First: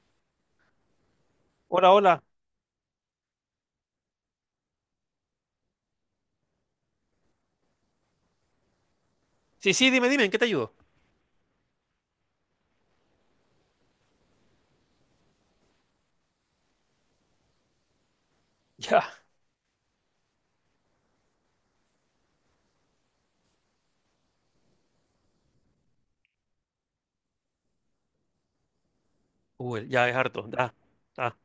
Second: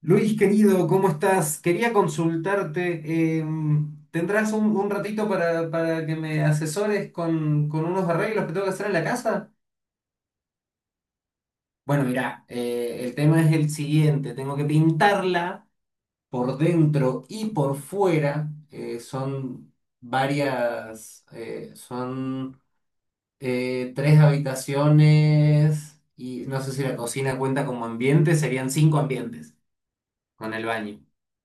Luis, querido, ¿cómo estás? Hola, Quería hola. consultarte. ¿Tendrás un ratito para que me asesores con unos arreglos que tengo que hacer en la casa? Sí, sí, dime, dime, ¿en qué te ayudo? Bueno, mirá, el tema es el siguiente. Tengo que pintarla por dentro y por fuera. eh, Ya, son varias, eh, son eh, tres habitaciones, y no sé si la cocina cuenta como ambiente. Serían cinco ambientes Google, ya es harto. con el Da, baño. da,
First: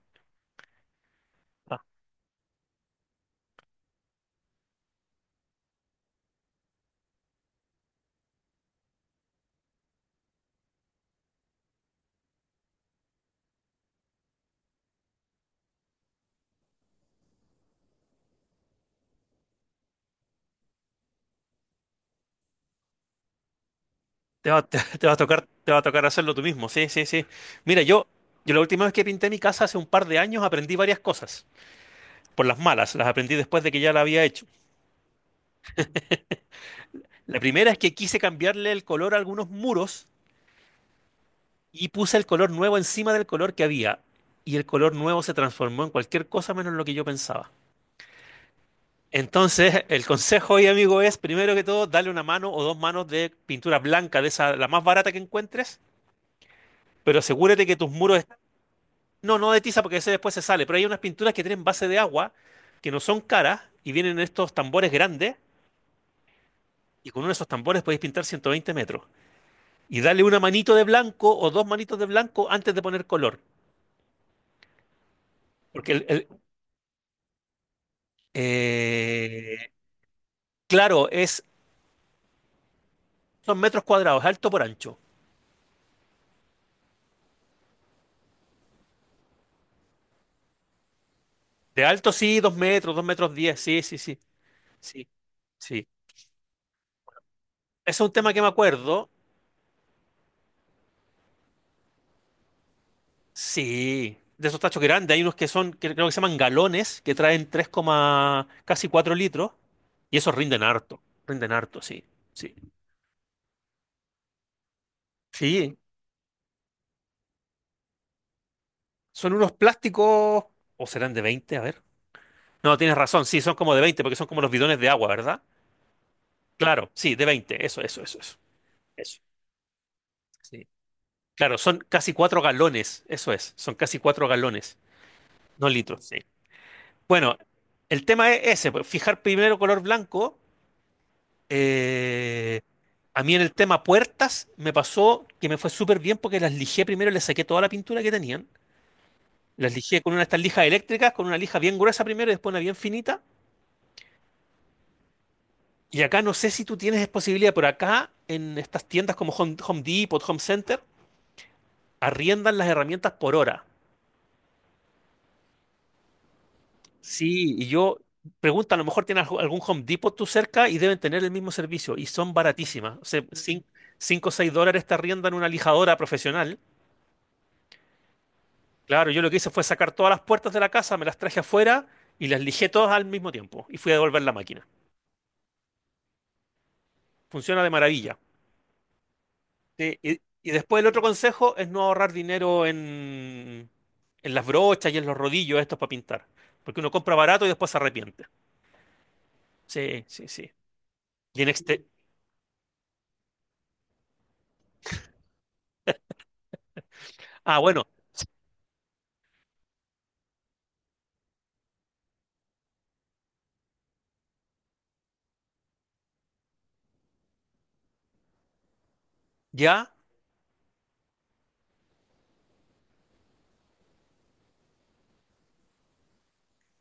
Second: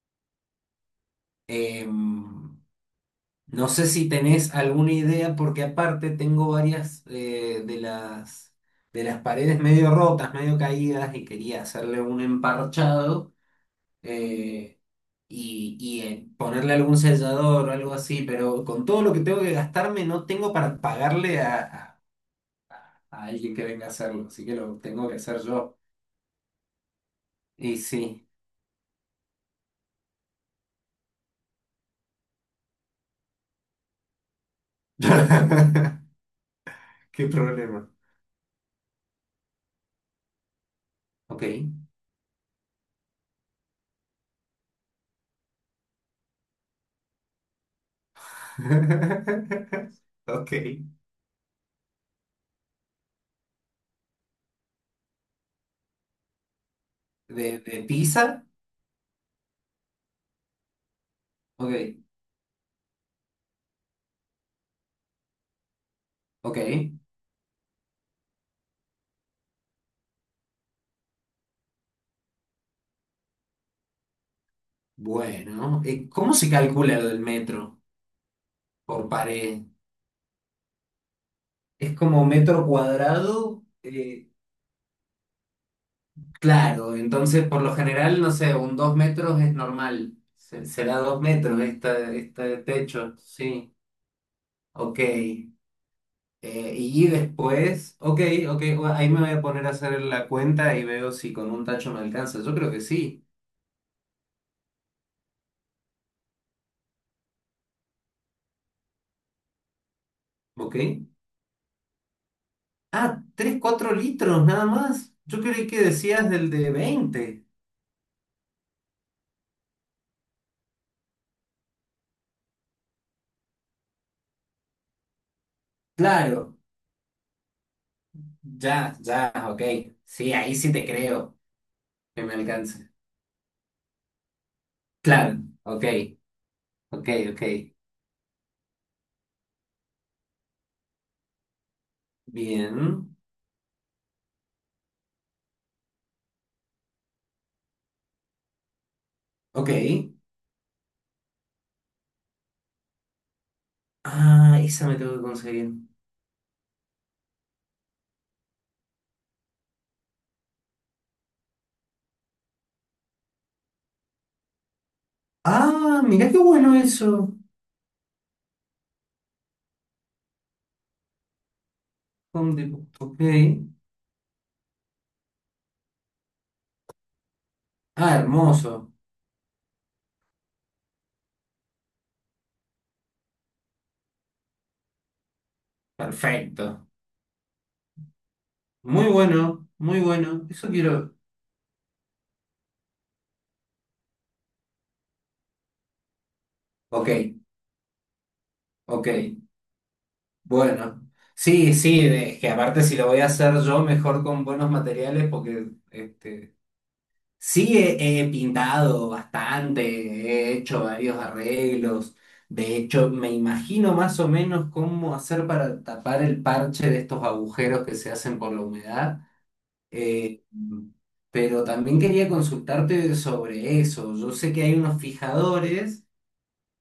da. Em, No sé si tenés alguna idea, porque aparte tengo varias de las paredes medio rotas, medio caídas, y quería hacerle un emparchado, eh, y ponerle algún sellador o algo así, pero con todo lo que tengo que gastarme no tengo para pagarle a alguien que venga a hacerlo, así Te que va, te, lo te tengo va que a tocar, hacer te va yo. a tocar hacerlo tú mismo. Sí, sí, sí. Y Mira, yo, sí. yo la última vez que pinté mi casa hace un par de años aprendí varias cosas. Por las malas, las aprendí después de que ya la había hecho. Qué La primera es problema. que quise cambiarle el color a algunos muros Ok. y puse el color nuevo encima del color que había. Y el color nuevo se transformó en cualquier cosa menos lo que yo pensaba. Entonces, el Ok. consejo hoy, amigo, es primero que todo, dale una mano o dos manos de pintura blanca, de esa, la más barata que encuentres, pero ¿De, asegúrate que de tus muros pizza? No, no de tiza porque ese después se sale, pero hay unas pinturas que tienen base Ok. de agua, que no son caras, y vienen en estos tambores grandes, Ok. y con uno de esos tambores podéis pintar 120 metros. Y dale una manito de blanco o dos manitos de blanco antes de poner color. Bueno, Porque el, el- ¿cómo se calcula lo del metro por pared? eh, claro, es, Es como metro son cuadrado. metros cuadrados, alto por ancho. Claro, entonces por lo general, no sé, un 2 metros es normal. Será 2 metros De alto esta, sí, este dos techo, metros diez, sí, sí, sí, sí. ok. Sí, sí. Y Ese después, es un ok, tema que me ok, bueno, acuerdo. ahí me voy a poner a hacer la cuenta y veo si con un tacho me alcanza, yo creo que sí, Sí, de esos tachos grandes. Hay unos que son, que creo que se llaman galones, que traen casi 4 litros. Y esos rinden ok. harto. Rinden harto, sí. Sí. Ah, 3 4 litros nada más, yo creí Sí. que decías del de 20, Son unos plásticos. ¿O serán de veinte? A ver. No, tienes razón. Sí, son como de 20 porque son como los bidones de agua, ¿verdad? claro. Claro, sí, de 20. Eso, eso, eso, eso. Ya, Eso. ya, ok. Sí, ahí Sí. sí te creo Claro, son casi que me 4 alcance. galones. Eso es. Son casi 4 galones. Claro, No ok, litros. Sí. ok, Bueno, ok. el tema es ese, pues, fijar primero color blanco. eh, Bien, a mí en el tema puertas me pasó que me fue súper bien porque las lijé primero, les saqué toda la pintura que tenían. ok. Las lijé con una de estas lijas eléctricas, con una lija bien gruesa primero y después una bien finita. Ah, esa me tengo que conseguir. Y acá no sé si tú tienes posibilidad, pero acá en estas tiendas como Home, Home Depot, Home Center, arriendan las herramientas por hora. Ah, mira qué bueno eso. Sí, y yo pregunta, a lo mejor tienen algún Home Depot tú cerca y deben tener el mismo servicio y son Home Depot, baratísimas. O ok. sea, 5 o 6 dólares te arriendan una lijadora profesional. Ah, hermoso. Claro, yo lo que hice fue sacar todas las puertas de la casa, me las traje afuera y las lijé todas al mismo tiempo y fui a devolver la máquina. Perfecto. Funciona de maravilla. Muy bueno, Sí, muy y, bueno. y Eso después el otro quiero. consejo es no ahorrar dinero en las brochas y en los rodillos estos para pintar, porque uno Ok, compra barato y después se arrepiente. ok. Sí, sí, sí. Bueno. Y en Sí, este... sí, es que aparte si lo voy a hacer yo, mejor con buenos materiales, porque este... Ah, Sí, bueno, he pintado bastante, he hecho varios arreglos. De hecho, me imagino más o menos cómo hacer para tapar el parche de estos agujeros que se hacen por la humedad. ya. Mm. Pero también quería consultarte sobre eso. Yo sé que hay unos fijadores,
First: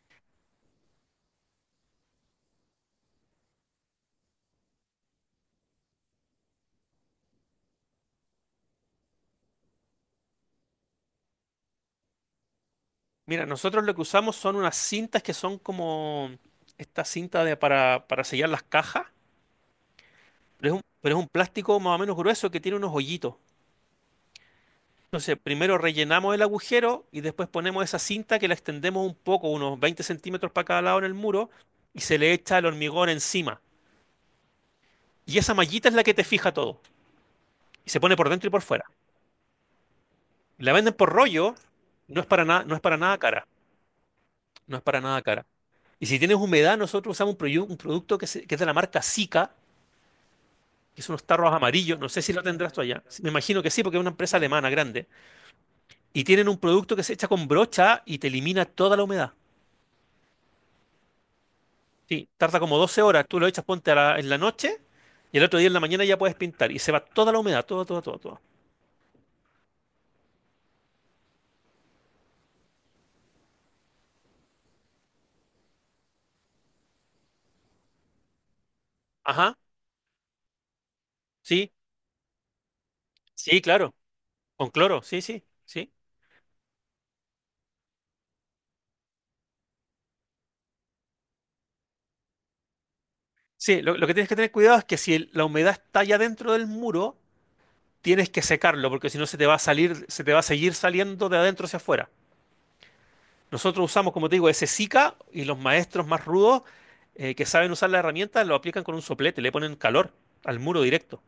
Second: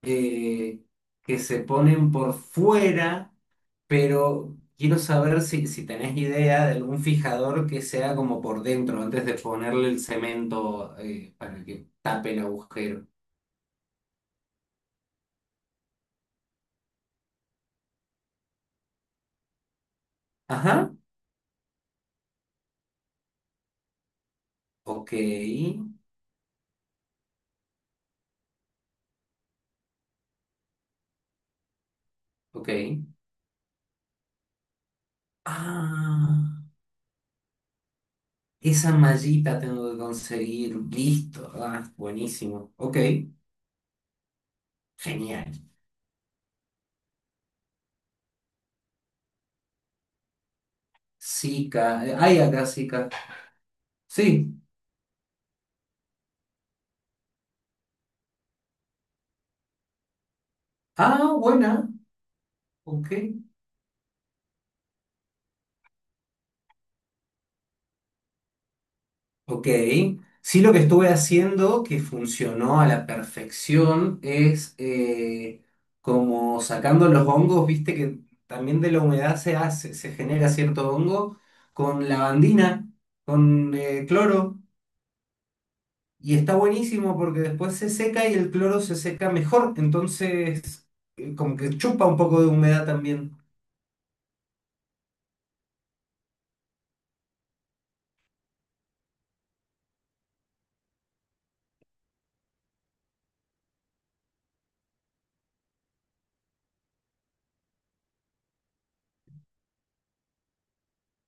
eh, que se ponen por fuera, pero quiero saber si, si tenés idea de algún fijador que sea como por dentro, antes de ponerle el cemento, para que tape el agujero. Mira, nosotros lo que usamos son unas cintas que son como esta cinta de, para sellar las cajas, Ajá, pero es un plástico más o menos grueso que tiene unos hoyitos. ok, Entonces, primero rellenamos el agujero y después ponemos esa cinta que la extendemos un poco, unos 20 centímetros para cada lado en el muro, y se le echa el ok. hormigón encima. Y esa mallita es la que te fija Ah, todo. Y se pone por dentro y por fuera. esa mallita tengo que La conseguir, venden por listo. rollo, Ah, buenísimo, no es para ok, nada cara. No es para nada cara. genial. Y si tienes humedad, nosotros usamos un, un producto que, que es de la marca Sika, que son unos tarros amarillos, Zika, no sé si hay lo acá tendrás tú allá, Zika. me imagino que sí, porque es una empresa Sí, alemana grande, y tienen un producto que se echa con brocha y te elimina toda la humedad. ah, buena, Sí, tarda como doce ok. horas, tú lo echas, ponte en la noche, y el otro día en la mañana ya puedes pintar, y se va toda la humedad, toda, toda, toda, toda. Ok, sí, lo que estuve haciendo que funcionó a la perfección es, como sacando los hongos. Viste que también de la humedad Ajá, se hace, se genera cierto hongo sí, con lavandina, sí, con claro, cloro, con cloro, sí, sí, sí. y está buenísimo porque después se seca y el cloro se seca mejor, entonces como que chupa un poco de humedad también. Sí, lo que tienes que tener cuidado es que si la humedad está ya dentro del muro, tienes que secarlo, porque si no se te va a salir, se te va a seguir saliendo de adentro hacia afuera. Nosotros usamos, como te digo, ese Zika, y los maestros más rudos que saben usar la herramienta lo aplican con un soplete, le ponen calor al muro directo,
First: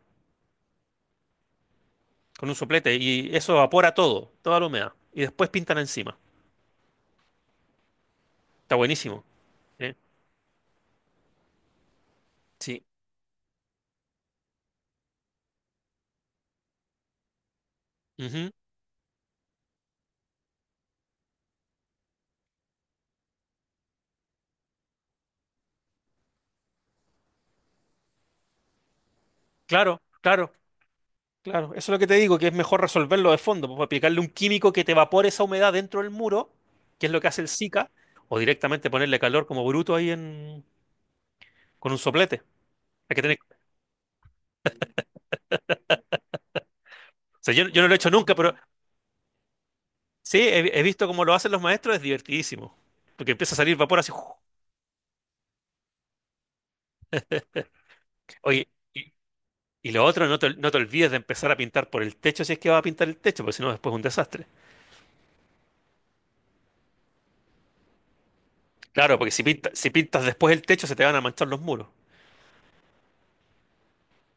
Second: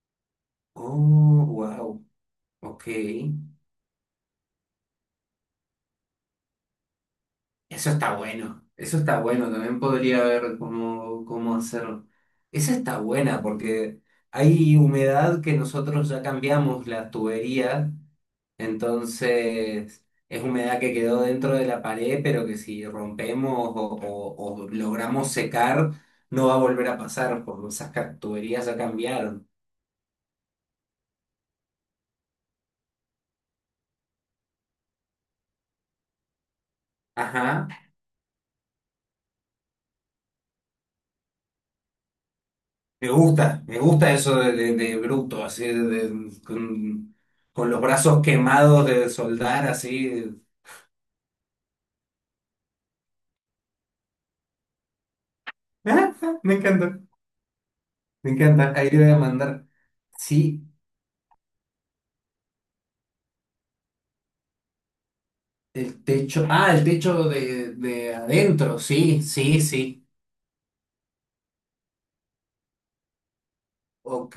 Oh, wow, con un ok. soplete y eso evapora todo, toda la humedad. Y después pintan encima. Está Eso está buenísimo. bueno, también ¿Eh? podría ver cómo, cómo hacerlo. Esa Sí. está buena porque hay humedad que nosotros ya cambiamos la tubería, Ujú. entonces es humedad que quedó dentro de la pared, pero que si rompemos o logramos secar, no va a volver a pasar porque esas tuberías ya cambiaron. Claro, claro, claro. Eso es lo que te digo, que es mejor resolverlo de fondo, pues aplicarle un químico que te evapore esa humedad dentro del muro, que es lo que hace el Ajá, Zika, o directamente ponerle calor como bruto ahí en, con un soplete. Hay que tener... me gusta eso de, de bruto, así de, de- con, O sea, yo, con los yo no lo he hecho brazos nunca, pero quemados de soldar, así. sí, he visto cómo lo hacen los maestros, es divertidísimo. Porque empieza a salir vapor así. ¡Uf! Ah, ah, me encanta, me Oye, encanta. Ahí le voy y, a mandar. y lo otro, Sí, no te olvides de empezar a pintar por el techo si es que vas a pintar el techo, porque si no, después es un desastre. el techo. Ah, el techo de adentro. Claro, Sí, porque sí, si sí. pintas después el techo, se te van a manchar los muros. Ok,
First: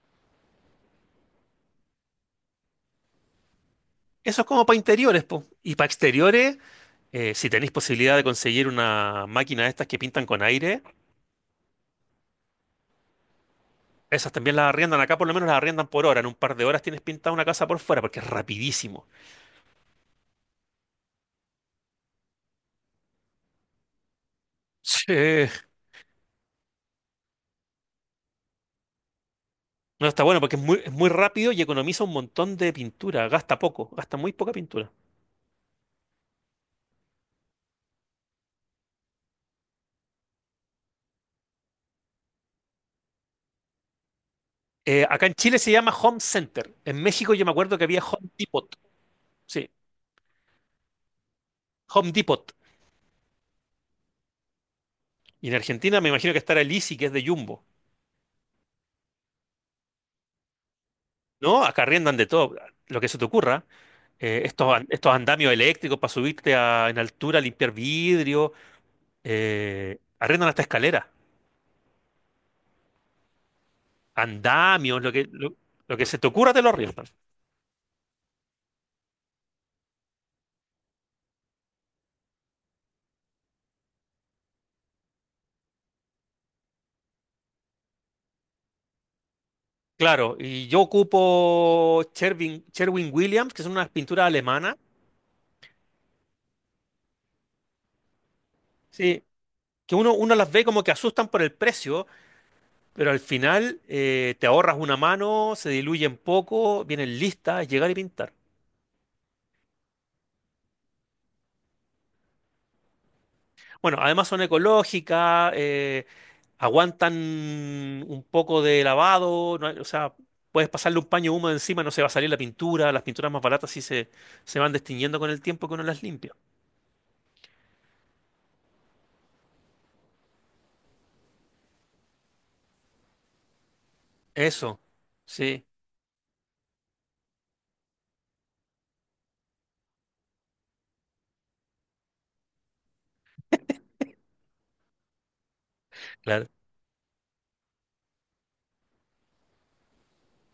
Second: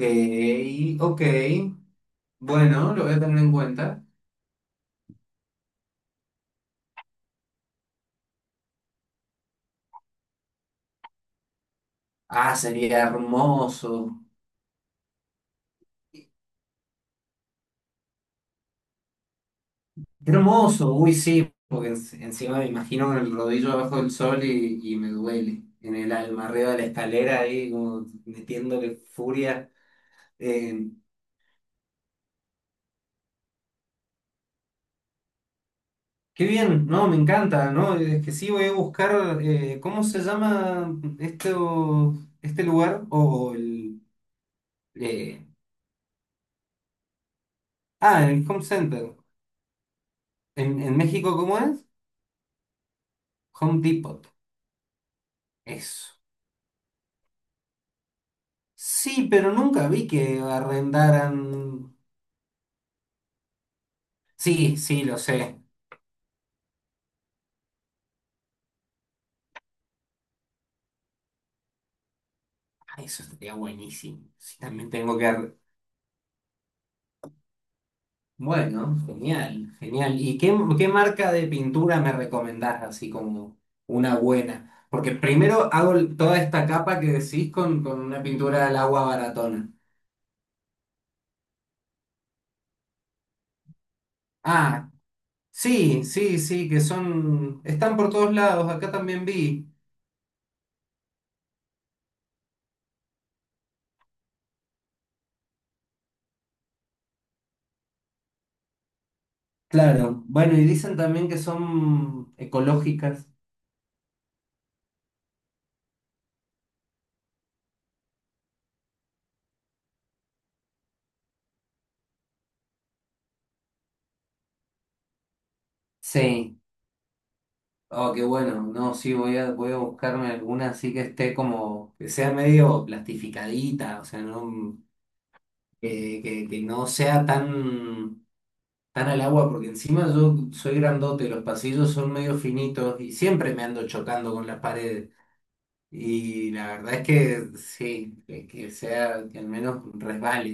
ok. Bueno, lo voy a tener en cuenta. Eso es como para interiores, po. Y para exteriores, si tenéis posibilidad de conseguir una máquina de estas que pintan con aire, Ah, sería hermoso. esas también las arriendan. Acá por lo menos las arriendan por hora. En un par de horas tienes pintada una casa por fuera, porque es rapidísimo. Hermoso, uy, sí, porque encima me imagino con el rodillo abajo del sol, y me Sí. duele en el alma, arriba de la escalera, ahí como metiéndole furia. No, está bueno porque eh, es muy rápido y economiza un montón de pintura, gasta poco, gasta muy poca pintura. Qué bien. No, me encanta, ¿no? Es que sí, voy a buscar, ¿cómo se llama este, este lugar? O el... Acá en eh, Chile se llama Home Center. En México yo me acuerdo que había ah, Home el Home Depot. Center. Sí, ¿En México cómo es? Home Depot. Home Depot. Y en Argentina me Eso. imagino que estará el Easy, que es de Jumbo. Sí, pero nunca vi que arrendaran... No, acá arriendan de todo, lo que se te ocurra. Estos, Sí, sí, estos lo andamios sé. eléctricos para subirte en altura, limpiar vidrio. Eh, arriendan hasta escaleras, Ah, eso estaría buenísimo. Sí, también andamios, tengo que... lo que se te ocurra te lo arriendan. Bueno, genial, genial. ¿Y qué marca de pintura me recomendás, así como una buena? Porque primero hago toda esta capa que decís con una pintura al agua baratona. Claro, y yo ocupo Sherwin, Sherwin Williams, que son unas pinturas alemanas, Ah, sí, sí, sí, que son, están por todos lados, acá sí, también vi. que uno las ve como que asustan por el precio, pero al final te ahorras una mano, se diluyen poco, vienen listas, es llegar y pintar. Claro, bueno, y dicen también que son ecológicas. Bueno, además son ecológicas, aguantan un poco de lavado, no hay- o sea, puedes pasarle un paño húmedo encima, no se va a salir la pintura, las pinturas más baratas sí se van destiñendo con el tiempo que uno las limpia. Sí. Oh, qué bueno. No, sí, voy a, voy a buscarme alguna así, que esté como, que sea medio plastificadita, o sea, no. Eso, sí, Que no sea tan, tan al agua, porque encima yo soy grandote, los pasillos son medio finitos y siempre me ando chocando con las paredes. claro. Y la verdad es que sí, que sea, que al menos resbale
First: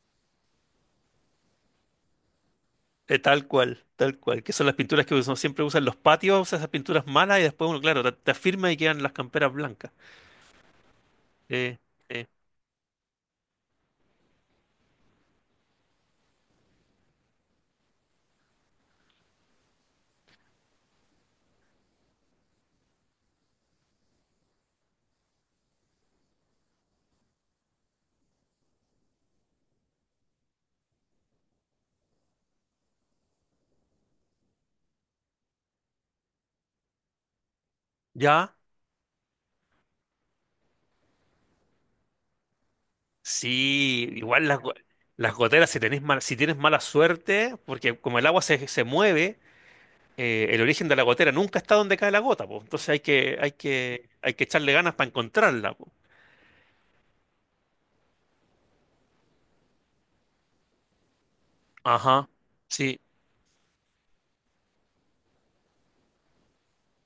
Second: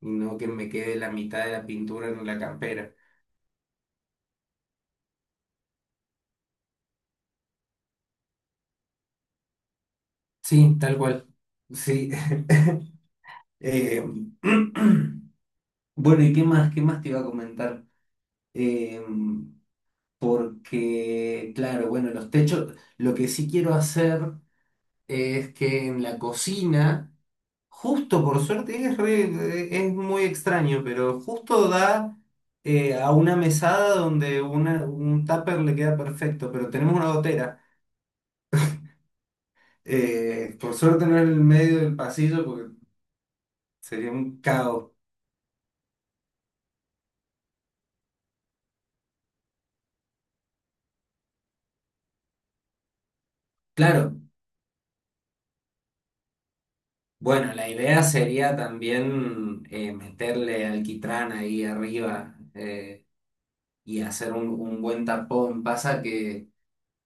y no que me quede la mitad de la pintura en la campera. Tal cual, que son las pinturas que uno siempre usa en los patios, usa esas pinturas malas y después uno, claro, te afirma y quedan las camperas blancas. Sí, tal cual. Eh, Sí. eh, Eh, bueno, ¿y qué más? ¿Qué más te iba a comentar? Eh, Porque, claro, bueno, los techos, lo que sí quiero hacer es que en la cocina, justo por suerte, es, es muy extraño, pero justo da, a una mesada donde un tupper le queda perfecto, pero tenemos una gotera. ya, Por suerte no es en el medio del pasillo porque sí, sería un igual las, caos. las goteras, si si tienes mala suerte, porque como el agua se mueve, el origen de la gotera nunca está donde cae la gota, po. Entonces hay que, hay que, Claro, hay que echarle ganas para encontrarla, po. bueno, la idea sería también meterle alquitrán ahí Ajá, arriba, sí. Y hacer un buen tapón. Pasa que...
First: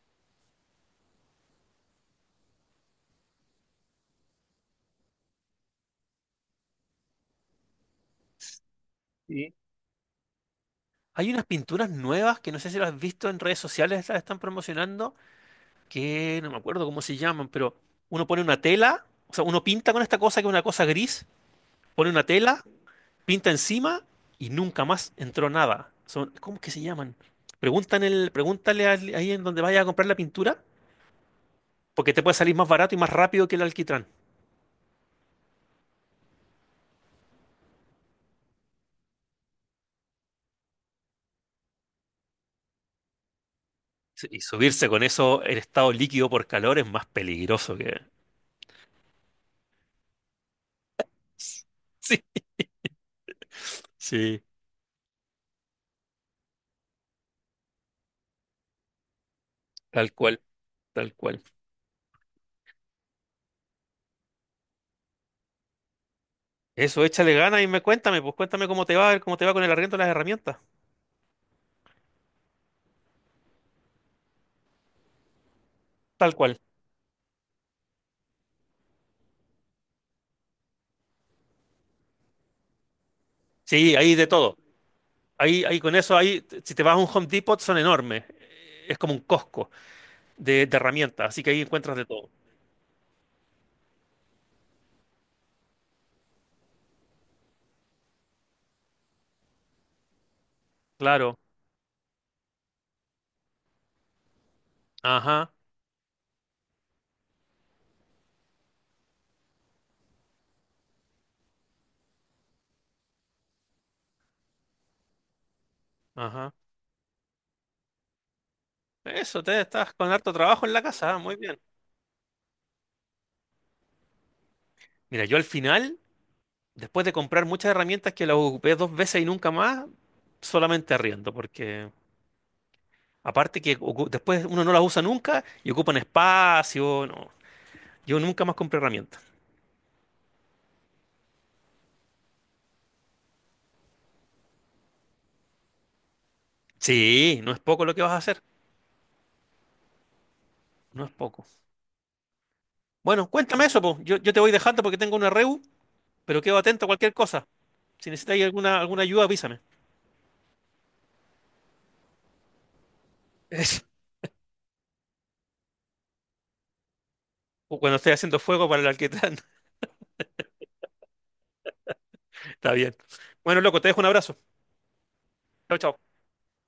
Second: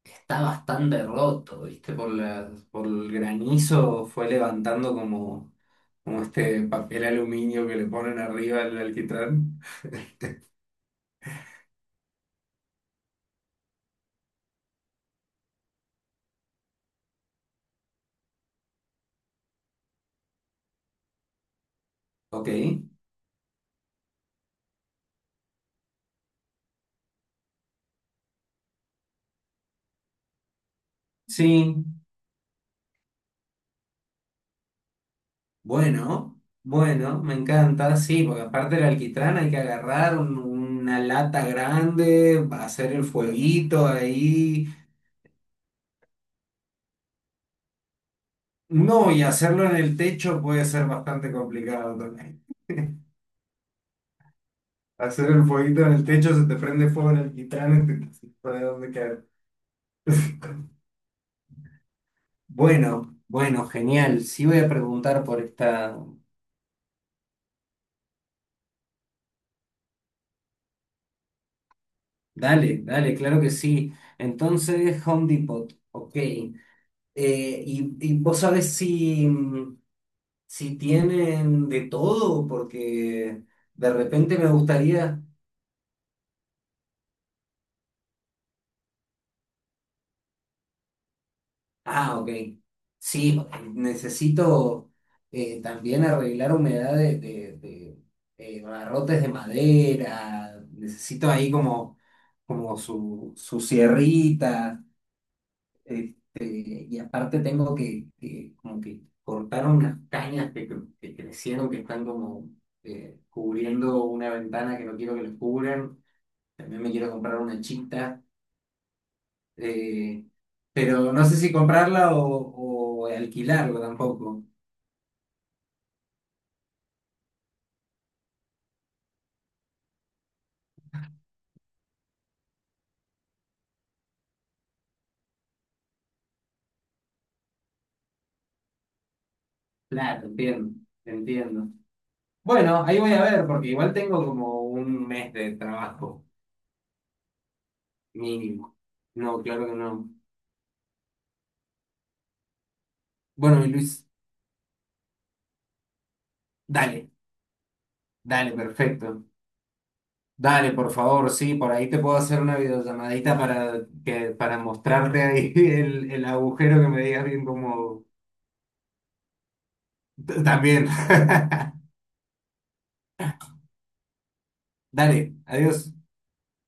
está bastante roto, ¿viste? Por el granizo fue levantando como este papel aluminio que le ponen arriba al Sí. alquitrán. Hay unas pinturas nuevas que no sé si las has visto en redes sociales, las están promocionando, que no me acuerdo cómo se llaman, pero uno pone una tela, o sea, uno pinta con esta cosa que es una cosa gris, pone una Ok, tela, pinta encima y nunca más entró nada. Son, ¿cómo es que se llaman? Preguntan el, ahí en donde vaya a comprar la pintura, sí, porque te puede salir más barato y más rápido que el alquitrán. bueno, bueno, me encanta, sí, porque aparte del alquitrán hay que agarrar una lata grande, hacer el fueguito Sí. Y ahí. subirse con eso en estado líquido por calor es más peligroso que... No, y hacerlo en el techo puede ser bastante complicado Sí, también. sí, Hacer el fueguito en el techo, se te prende fuego el alquitrán, no hay dónde caer. tal cual, tal cual. Bueno, bueno, genial. Sí, voy a preguntar por esta. Eso, échale ganas y me cuéntame, pues cuéntame cómo te va con el arriendo de las herramientas. Dale, dale, claro que sí. Entonces, Home Depot, ok. Tal cual. Y vos sabés si tienen de todo, porque de Sí, hay de repente me todo. gustaría... Ahí, ahí con eso, ahí, si te vas a un Home Depot, son enormes. Es como un Costco de herramientas, así que ahí encuentras de Ah, ok. todo. Sí, necesito también arreglar humedad de barrotes de madera. Necesito Claro. ahí como, como su sierrita. Ajá, Este, y aparte tengo que como que cortaron unas cañas que crecieron, que están como cubriendo una ventana que no quiero que les cubran. ajá. También me quiero comprar una chita, Eso, te estás con eh, harto trabajo en la casa, pero ah, no muy sé si bien. comprarla o alquilarla tampoco. Mira, yo al final, después de comprar muchas herramientas que las ocupé dos veces y nunca más, solamente arriendo, porque aparte que después uno no las usa nunca y ocupan espacio, no. Yo nunca más compré herramientas. Claro, entiendo, entiendo. Bueno, ahí voy a ver, porque igual tengo como un mes de trabajo Sí, no es poco lo que vas a hacer, mínimo. No, claro que no. no es poco. Bueno, Bueno, cuéntame mi eso, pues. Luis, Yo te voy dejando porque tengo una reu, pero quedo atento a dale, cualquier cosa. Si necesitáis dale, alguna, alguna perfecto. ayuda, avísame. Dale, por favor, sí, por ahí te puedo hacer una videollamadita para mostrarte ahí el agujero que me digas bien O cuando como... esté haciendo fuego para el alquitrán. También. Está bien. Bueno, loco, te dejo un abrazo. Dale, Chao, adiós. chao.